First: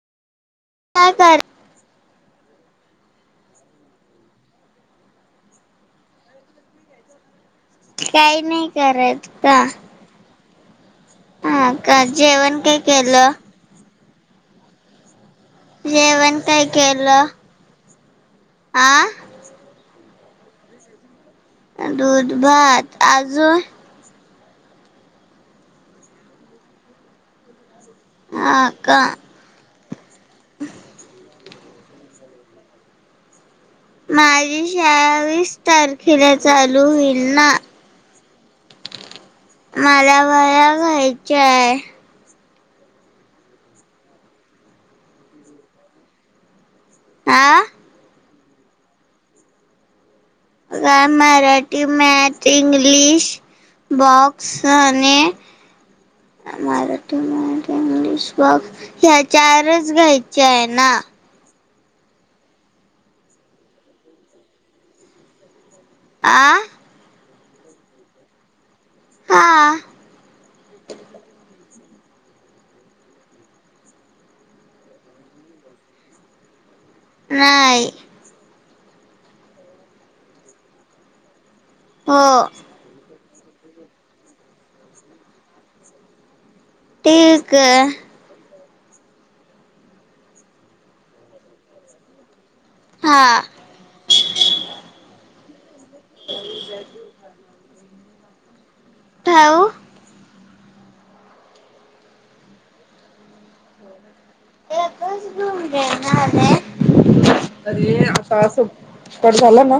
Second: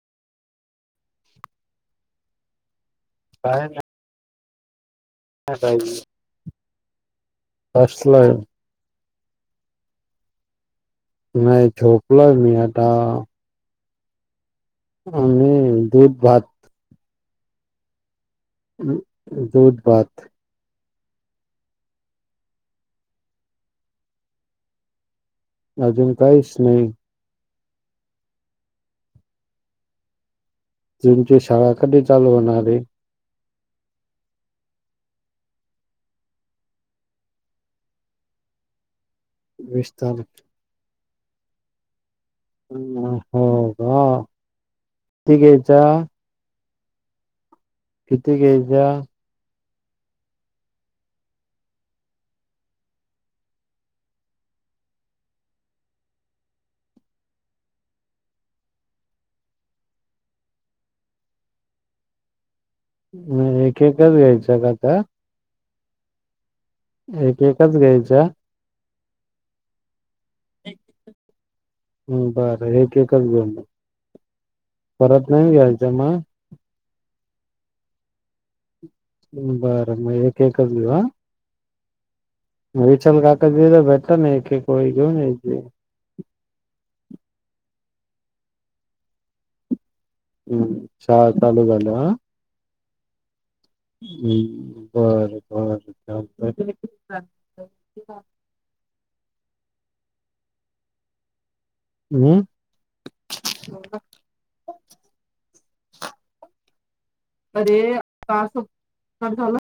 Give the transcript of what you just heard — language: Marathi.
का का? काय ना. ह का? काही नाही करत का? हा नाही का झोपलोय मी जेवण काय आता केलं. आम्ही दूध जेवण भात काय केलं. आ दूध बाात दुध भात आजून अजून काहीच नाही. ह का? तुमची शाळा कधी चालू होणार आहे. माझी शाळा वीस तारखेला चालु होईल ना. वीस मला तारीख वया घ्यायच्या आहे. हो का किती घ्यायच्या आं. किती घ्यायच्या का मराठी, मॅथ, इंग्लिश बॉक्स आणि मराठी, मराठी, इंग्लिश, बॉक्स ह्या चारच घ्यायच्या आहे ना एक एक च घ्यायच्या आता आं एक एकच घ्यायच्या हां. हम् बरं एक एकच घेऊन म परत नाही घ्यायच्या मग नाय बरं म एक एकच घेऊ हा हो म विचल काका तिद भेटलाना एक एक ओळी घेऊन यायची. ठीक ये. हम्म शाळा चालु झाल्यावर हा हां हम्म बरं बरं चालत [unintelligible] [unintelligible] थेवु हम्म [unintelligible] अरे आतां असं कट झालं झाला ना